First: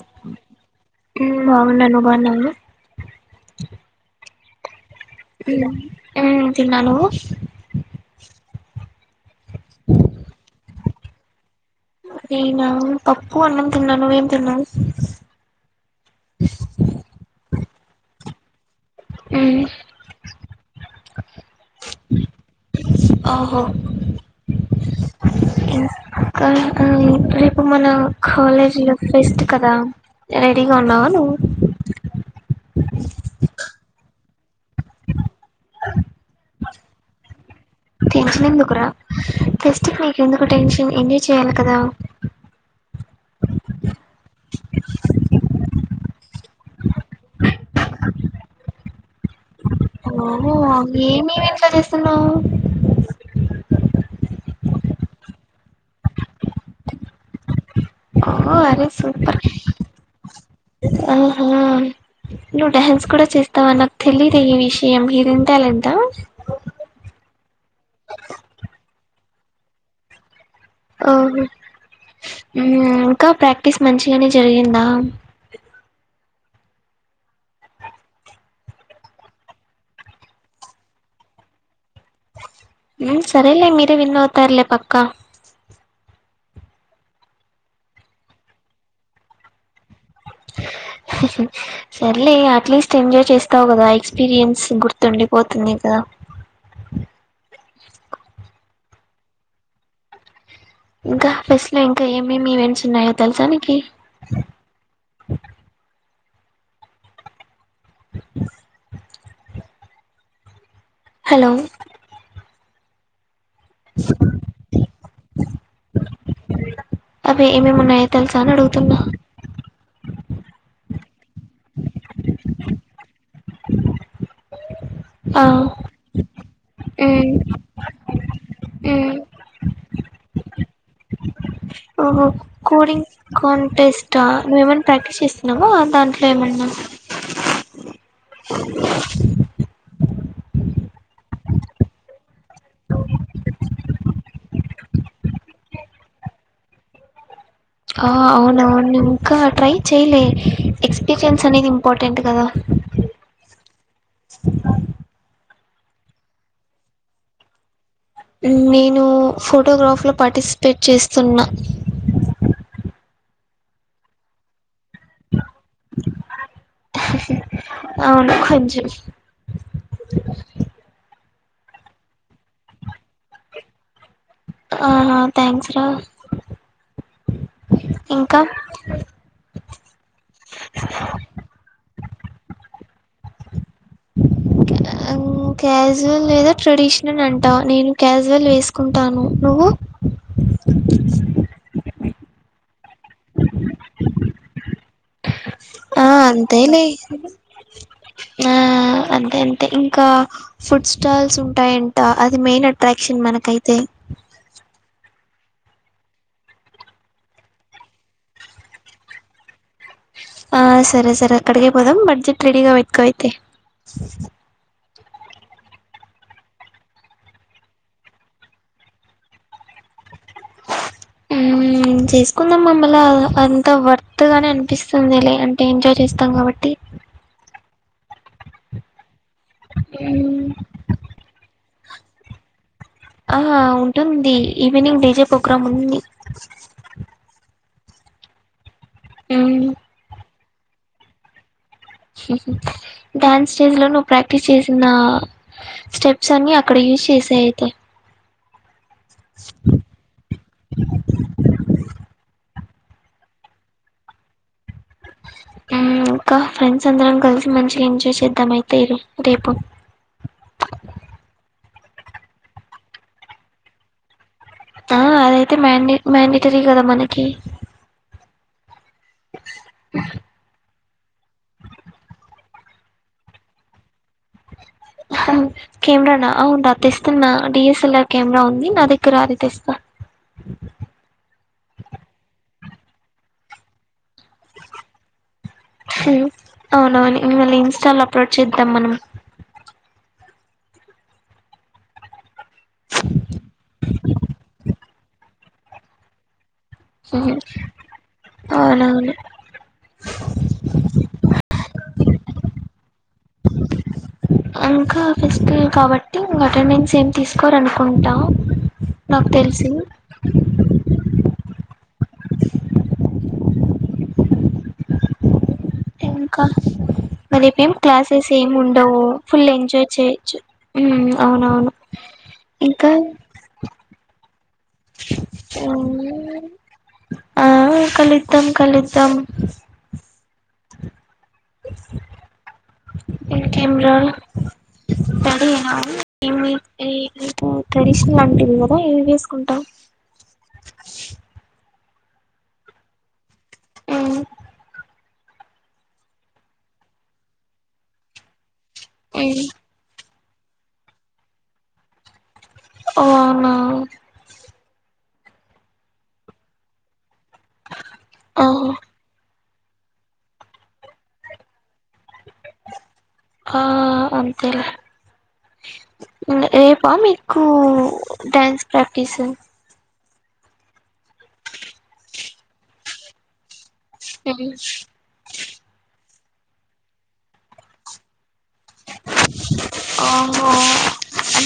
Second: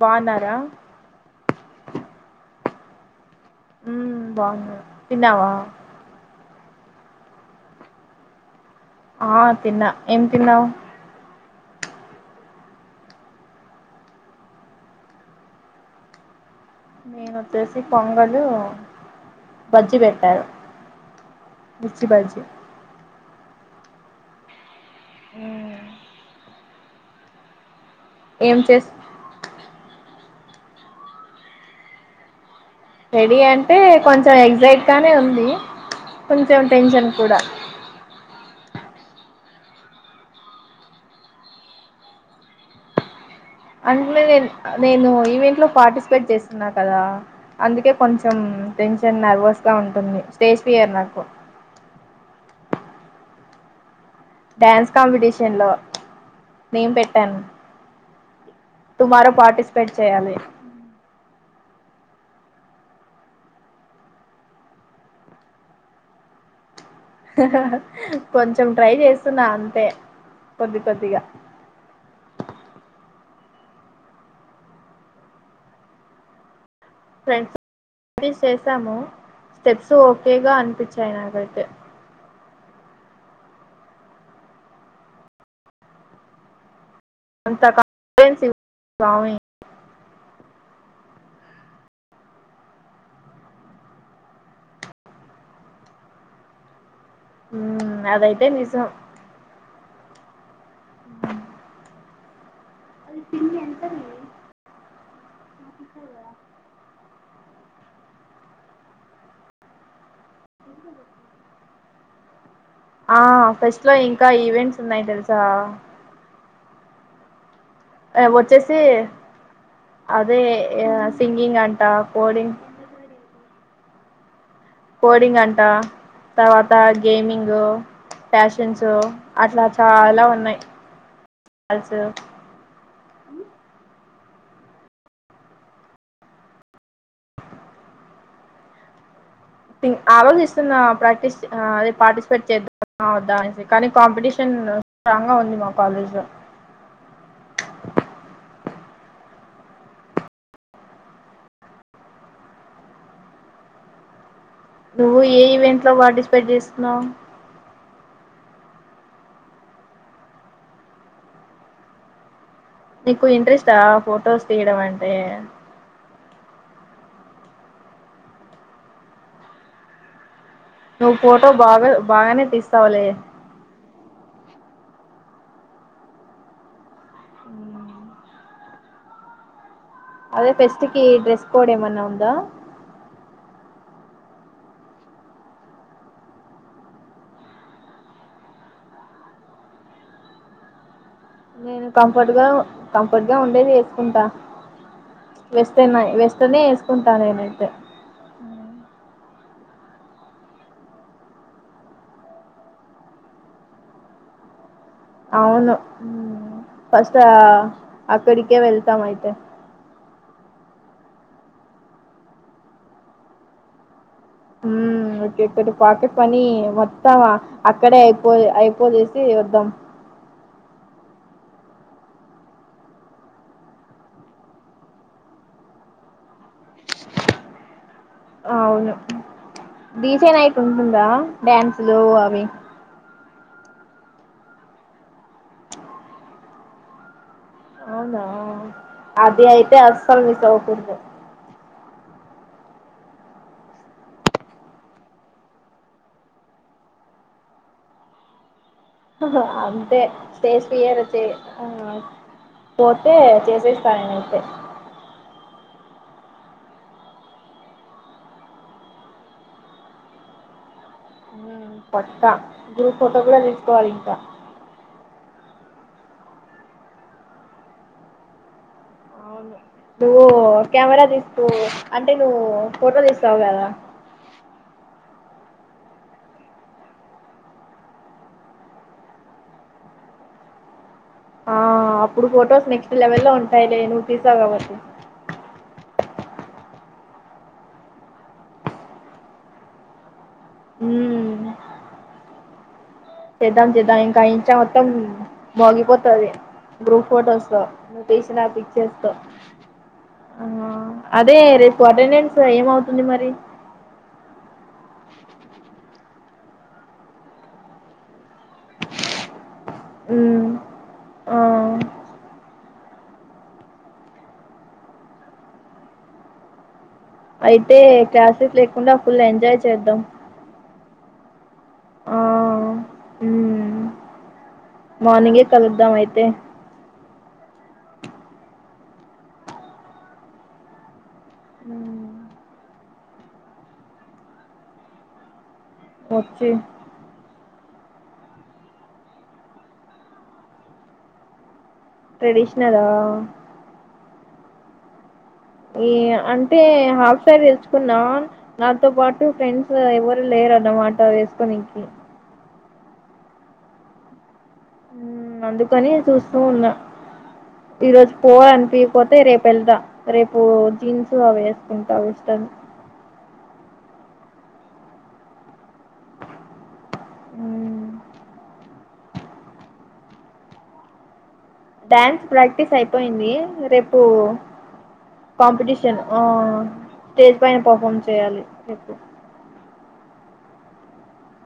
బావునర బాగున్నాను నువ్వు బాగున్నావా బాగునా ఇ ఏ తన్నా నువు ఆ తిన్నా ఏం తిన్నావు నేనా పప్పు అన్నం తినన్నా నువ్ ఏం తిన్నావ్ నేనొచ్చేసి పొంగలు ఉమ్ బజ్జి పెట్టారు మిర్చి బజ్జి ఇ రేపు మన ఏం చేస్ కాలేజీలో ఫెస్ట్ కదా రెడీగా ఉన్నావ నువ్వు రడి అంట అంటే కొంచెం ఎగ్జైట్గానే ఉంది కొంచెం టెన్షన్ కూడా టెన్షన్ ఎందుకురా ఫెస్ట్కి నీకెందుకు టెన్షన్ ఎంజాయ్ చేయాలి కదా అంటనే నే నేను ఈవెంట్ లో పార్టిసి ట్ చేస్తున్నా కదా అందుకే కొంచెం టెన్షన్ నర్వస్ ఓహ్ అవును ఏమేమి ఇంట్లో చేస్తున్నావు డ్యాన్స్ కాంపిటీషన్ లో నేను పెట్టాను ఓ అరే టుమారో సూపర్ పార్టిసిపేట్ చేయాలి ఆహా నువ్వు డాన్స్ కూడా చేస్తావా నాకు తెలీయదు ఈ విషయం హిడెన్ టాలెంట్ ఆ కొంచెం ట్రై చేస్తున్నా అంతే కొద్ది కొద్దిగా ఓహో ఇంకా ప్రాక్టీస్ మంచిగానే జరిగిందా ఫ్రెండ్స్ ఏది చేశామో స్టెప్స్ ఓకేగా అనిపించాయి నాకైతే సరేలే మీరే విన్నవుతారులే పక్కా అంత కా [inaudible] స్వామి సర్లే అట్లీస్ట్ ఎంజాయ్ చేస్తావు కదా ఎక్స్పీరియన్స్ గుర్తుండిపోతుంది కదా అదైతే నిజం ఇంకా ఫెస్ట్ లో ఇంకా ఏమేమి ఈవెంట్స్ ఉన్నాయో తెలుసానికి హలో ఆ ఫెస్ట్ లో ఇంకా ఈవెంట్స్ ఉన్నాయి తెలుసా అవే ఏం ఏం ఉన్నాయి ఓ ఆ, తెలుసా అని వచ్చేసి అడుగుతున్నా అదే సింగింగ్ అంటా కోడింగ్ కోడింగ్ ఆ అంటా తర్వాత మ్మ్ గేమింగ్ ప్యాషన్స్ మ్మ్ అట్లా చాలా ఉన్నాయి అజ ఓహో కోడింగ్ కన్ంటెస్ట్ మవ్వ ఏమనా ప్రాక్టీస్ చేస్తున్నావా దాంట్లో ఏమన్నా ఆ అల్లో చేస్తున్న ప్రాక్టీస్ అదే పార్టిసిపేట్ చేద్దాం కానీ కాంపిటీషన్ స్ట్రాంగ్ గా ఉంది మా కాలేజ్ లో ఆ అవున అవును ఇంకా ట్రై చెయలే ఎక్స్పీరియన్స్ అనేది ఇంపార్టెంట్ కదా నువ్వు ఏ ఈవెంట్ లో పార్టిసిపేట్ చేస్తున్నావు నేను ఫోటోగ్రాఫ్లో పార్టిసిపేట్ చేస్తున్నా నీకు ఇంట్రెస్ట్ ఆ ఫొటోస్ తీయడం అంటే అవును కొంచెం నువ్వు ఫోటో బాగా బాగానే తీస్తావులే ఆహా థ్యాంక్స్ రా ఇంకా అదే ఫెస్ట్ కి డ్రెస్ కోడ్ ఏమన్నా ఉందా క్యాజువల్ లేదా ట్రెడిషనల్ అంటా నేను క్యాజువల్ వేసుకుంటాను నువ్వు [inaudible] నేను కంఫర్ట్ గా కంఫర్ట్ గా ఉండేది వేసుకుంటా వెస్ట్రన్ ఆ వెస్ట్రనే అంతేలే వేసుకుంటాను నేనైతే ఆ అంతే అంతే ఇంకా ఫుడ్ స్టాల్స్ ఉంటాయంట అది మెయిన్ అట్రాక్షన్ మనకైతే [inaudible] అవును ఫస్ట్ అక్కడికే వెళ్తాం అయితే ఆ సరే సరే అక్కడికి పోదాం బడ్జెట్ రెడీగా వెట్కో అయితే ఉమ్ ఒకే కే పాకెట్ మనీ మొత్తం అక్కడే అయిపో అయిపోదేసి వద్దాం [inaudible] మ్మ్ చేసుకుందాం మమ్మల్ల అంత వర్త్గానే అనిపిస్తుంది అంటే ఎంజాయ్ చేస్తాం కాబట్టి [inaudible] అవును డిజే మ్మ్ నైట్ ఉంటదా డ్యాన్సులు అవి ఆ ఉంటుంది ఈవినింగ్ డిజే ప్రోగ్రామ్ ఉంది అవునా అది మ్మ్ అయితే అస్సలు మీస్ అవ్వకూడదు డ్యాన్స్ స్టేజ్ లో నువ్ ప్రాక్టీస్ చేసిన స్టెప్స్ అన్ని అక్కడ ఎయ్ విశ్‌ చెసెయ్ అయితే అంతే స్టేజ్ఫియరచ్చే పోతే చేసేస్తానమో నేనయితే ఇంకా ఫ్రెండ్స్ అందరం కలిసి మంచిగా ఎంజాయ్ చేద్దాం అయితే ఇ రేపు పట్టా గ్రూప్ ఫోటో కూడా తీసుకోవాలి ఇంకా మ్యాన్ మ్యాడిటరీ కదా మనకి న్వో కెమెరా తీస్తూ అంటే నువ్వు ఫోటోలు తీస్తావు కదా కెమెరానా అవును తెస్తున్నా డిఎస్ఎల్ఆర్ కెమెరా ఉంది నా దగ్గర అది తెస్తా [inaudible] ఆ అప్పుడు ఫొటోస్ నెక్స్ట్ లెవెల్ లో ఉంటాయిలే నువ్వు తీసావు కాబట్టి అవునవును మళ్లీ ఇంస్టాలో అప్లోడ్ చేద్దాం మనం హ్మ్ చేద్దాం చేద్దాం ఇంకా ఇంస్టా మొత్తం మోగిపోతది గ్రూప్ మ్మ్. ఫోటోస్తో నువు తీశిన పిక్చర్స్ తో అవునవును ఆ అదే రేపు అటెండెన్స్ ఏమవుతుంది మరి ఇంకా ఫెస్ట ఏ కాబట్టి ఇంగ అటెండెన్స్ ఏం తీసుకోరనుకుంటా నాకు తెలుసు సి ఉమ్ ఆ ఇంకా రేప్ ఏం క్లాసెస్ ఏమి ఉండవు ఫుల్ ఎంజాయ్ చేయొచ్చు మ్ అవునవును ఆ ఇంకా ఉమ్ మార్నింగే కలుద్దాం అయితే ఆ కలుద్దం కలుద్దం ఉమ్ ఇంకేం రా రడియా అవునండి వచ్చి మీ మీకు ట్రెడిషనల్ అంటివి కదా ఏం వెసుకుంటావు. ట్రెడిషనలా అవును ఈ అంటే హాఫ్ సారి తెచ్చుకున్నా నాతో పాటు ఉమ్ ఫ్రెండ్స్ ఎవరు లేరాన్నమాట వేసుకునికి. ఓ అవునా అందుకని చూస్తూ ఉన్నా ఈరోజు ఓహో పోవలనిపియకపోతే రేపు వెళ్తా రేపు జీన్స్ అవి వేసుకుంటా వెస్టన్. ఆ అంతే లే రే పా మీకు మ్మ్ డ్యాన్స్ ప్రాక్టీసు. డ్యాన్స్ ప్రాక్టీస్ అయిపోయింది రేపు ఉమ్ కాంపిటీషన్. ఆ స్టేజ్ పైన పర్ఫార్మ్ చేయాలి. రేపు అహా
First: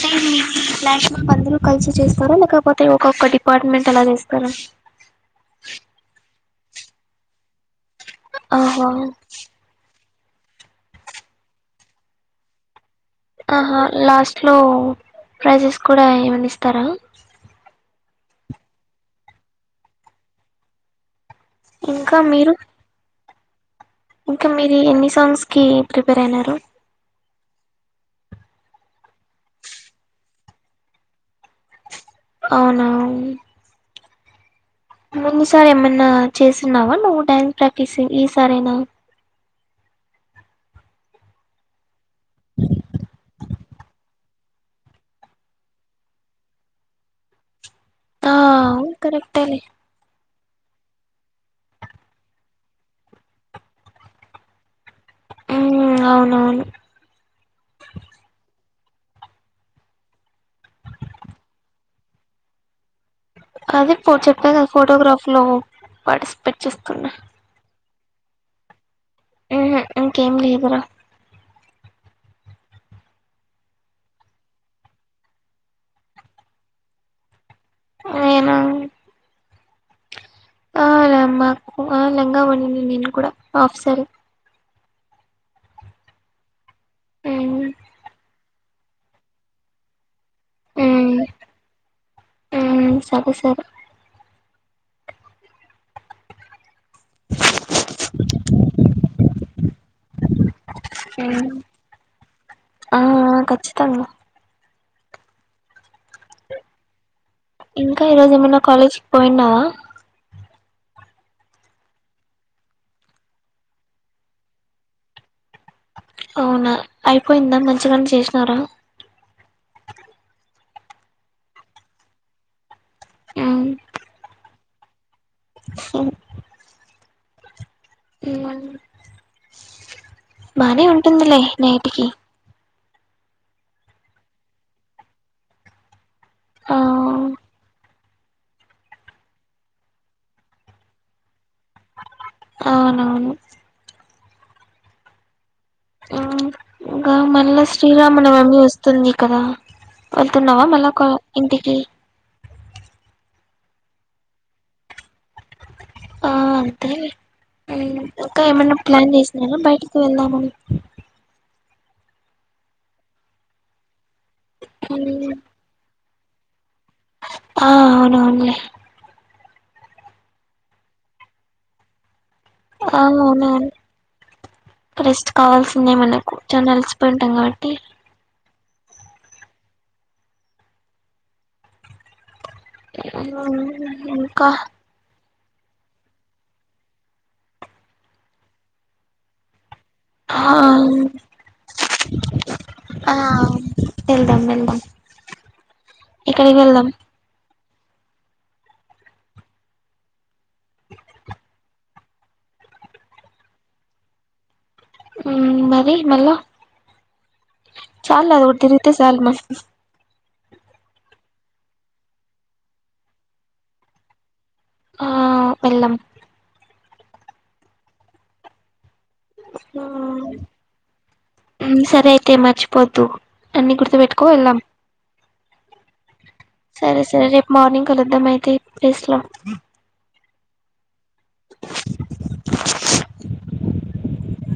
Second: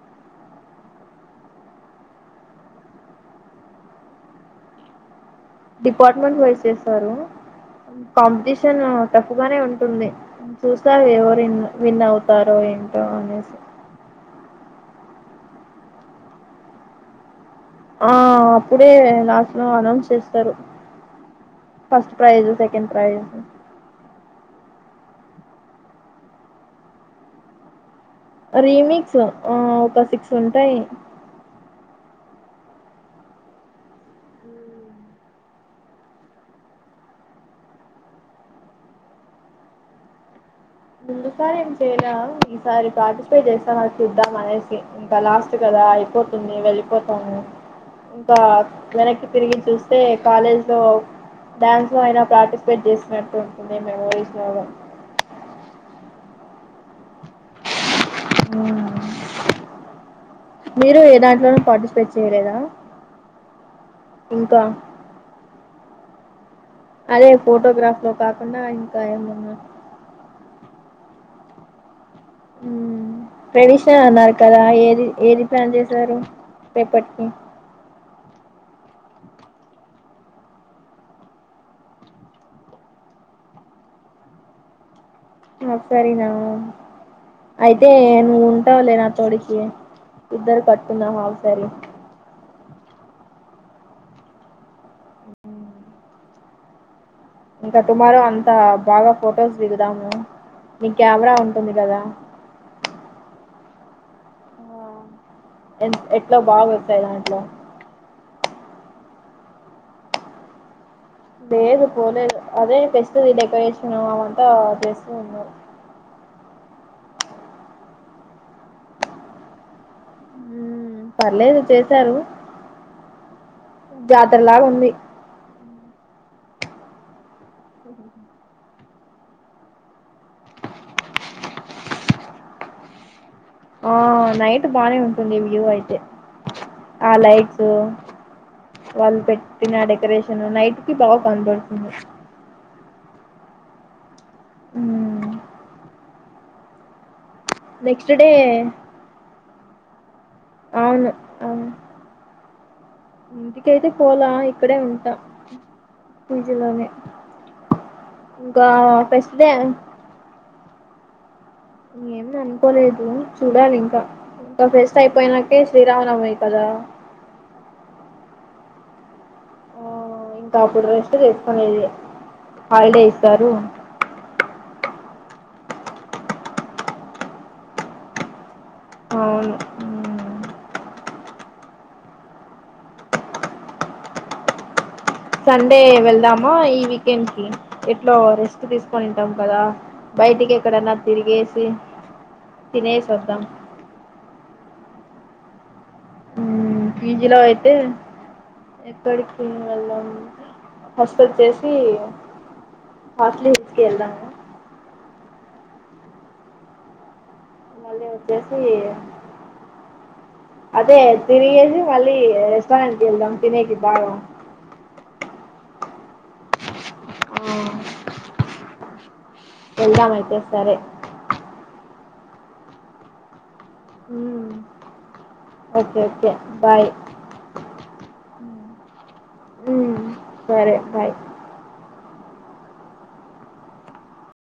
మాక్సిమం అందరూకలిసి చేస్తారా, లేకపోతే ఒక్కొక్క డిపార్ట్మెంట్ అలా చేస్తారా. డిపార్ట్మెంట్ వైస్ చేస్తారు. కాంపిటీషన్ ఆహా టఫ్ గానే ఉంటుంది. చూస్తారు ఎవరున్ విన్ అవుతారో ఏం ఆహా లాస్ట్ లో ప్రైజెస్ కూడా ఏమనా ఇస్తారా. ఆ అప్పుడే లాస్ట్ లో అనౌన్స్ చేస్తారు. ఫస్ట్ ఇంకా ప్రైజ్ మీరు సెకండ్ ప్రైజెస్ ఇంకా మీరి ఎన్ని సాంగ్స్ కి ప్రిపేర్ అయినారు? రీమిక్స్ ఒక సిక్స్ ఉంటాయి. అవునా ముందు సార్ ఏమన్నా చేసిన్నావా నువ్వు డ్యాన్స్ ప్రాక్టీస్ ఈ సారేనా. ముందుసారి ఏం చేయలా. ఈసారి పార్టిసిపేట్ చేస్తాం చూద్దాం అనేసి ఇంకా లాస్ట్ కదా అయిపోతుంది వెళ్ళిపోతాము, ఆ ఇంకా వెనక్కి తిరిగి కరెక్టేలే చూస్తే కాలేజ్ లో డ్యాన్స్ లో అయినా పార్టిసిపేట్ చేసినట్టు ఉంటుంది మెమోరీస్ లాగా. ఉ అవునవును. హ్ మీరు ఏ దాంట్లోనూ పార్టిసిపేట్ చేయలేదా? అది పో చెప్పా ఇంకా కదా ఫోటోగ్రాఫ్ లో పార్టిసిపేట్ చేస్తున్నా అదే ఫోటోగ్రాఫ్ లో కాకుండా ఇంకా ఏమన్నా సరే హ్ ట్రేడిషనల్ అన్నారు కదా ఏది ఏది ప్లాన్ చేశారు రేపటికి? నేనా అలే మాకు ఆ లంగా ఓణినే నేను కూడా ఆఫ్ సారీ. ఆఫ్ సరీనా మ్మ్ అయితే నువ్వు ఉంటావలే నా తోడుకి. ఇద్దరు కట్టుకున్దాం మ్మ్ అఫ్ సారీస్. మ్మ్ సరే సరే ఇంకా టుమారో అంతా బాగా ఫొటోస్ దిగుదాము. నీ కేమెరా ఉంటుంది కదా. ఆ ఖచ్చితంగా. ఎ ఎట్ల బాగా వస్తాతాయి దాంట్లో. ఇంకా ఈరోజు ఏమన్నా కాలేజీకిి పోయిన్నావా. లేదు పోలేదు అదే ఫెస్ట్ ది డెకరేషన్ అదిఅంతా చేస్తూ ఉన్నారు. అవునా అయిపోయిందా మంచిగనే చేసినారా. హ్ పర్లేదు చేశారు జాతరలాగా ఉ ంది హ్ బానే ఉంటుందిలే నైటికి ఆ నైట్ బానే ఉంటుంది వ్యూ అయితే ఆ లైట్స్ వాళ్ళు పెట్టిన డెకరేషన్ నైట్ కి బాగా కనపడుతుంది అవునవును అ మల్ల డే శ్రీరామనవమి వస్తుంది కదా వెళ్తున్నావా మళ్ళా అవును అవును ఇంటికి ఇంటికైతే పోలా ఇక్కడే ఉంటా ఆ పూజలోనే అంతేలే ఇంకా ఏమైన్నా ప్లాన్ డే చేసినాార బయటికి వెళ్దామని ఏం అనుకోలేదు చూడాలి ఇంకా ఇంకా ఫ్రెస్ట్ మ్మ్ అయిపోయినాకే శ్రీరామ నవమి కద ఆ అవునవును ఇంకా అప్పుడు రెస్ట్ చేసుకునేది ఆ హాయిలే ఇస్తారు అవునవును రెస్ట్ కావాల్సిందే మనకు చా అలిసిపోయి ఉంటాం కాబట్టి అ ఇంకా సండే వెళ్దామా ఈ వీకెండ్ కి ఎట్లో రెస్ట్ తీసుకొనింటాం కదా ఆ బయటికి ఎక్కడన్నా తిరిగేసి తినేసి ఆ వద్దాం వెల్దాం వెల్దాం ఇక్కడికి వెళ్దాం అంటే ఎక్కడికి మళ్ళ హసపత్ చేసి హస్ట్లీ హస్క ఎల్ా మరి మళ్ళా మళ్ళీ వచ్చేసి చాలదిటి రతే చాల మ అదే తిరిగేసి మళ్ళీ రెస్టారెంట్ కి వెళ్దాం తినేటి బాగా ఆ వెళ్లం ఆ ఎలా అయితేస్తరే అరైతే మర్చిపోద్దు అన్ని గుర్తుపెట్టుకో ఉమ్, వెళ్ళాం ఓకే బాయ్ సరే సరే రేపు మార్నింగ్ కలుద్దాం అయితే ప్లేస్ లో ఉమ్, సరే బాయ్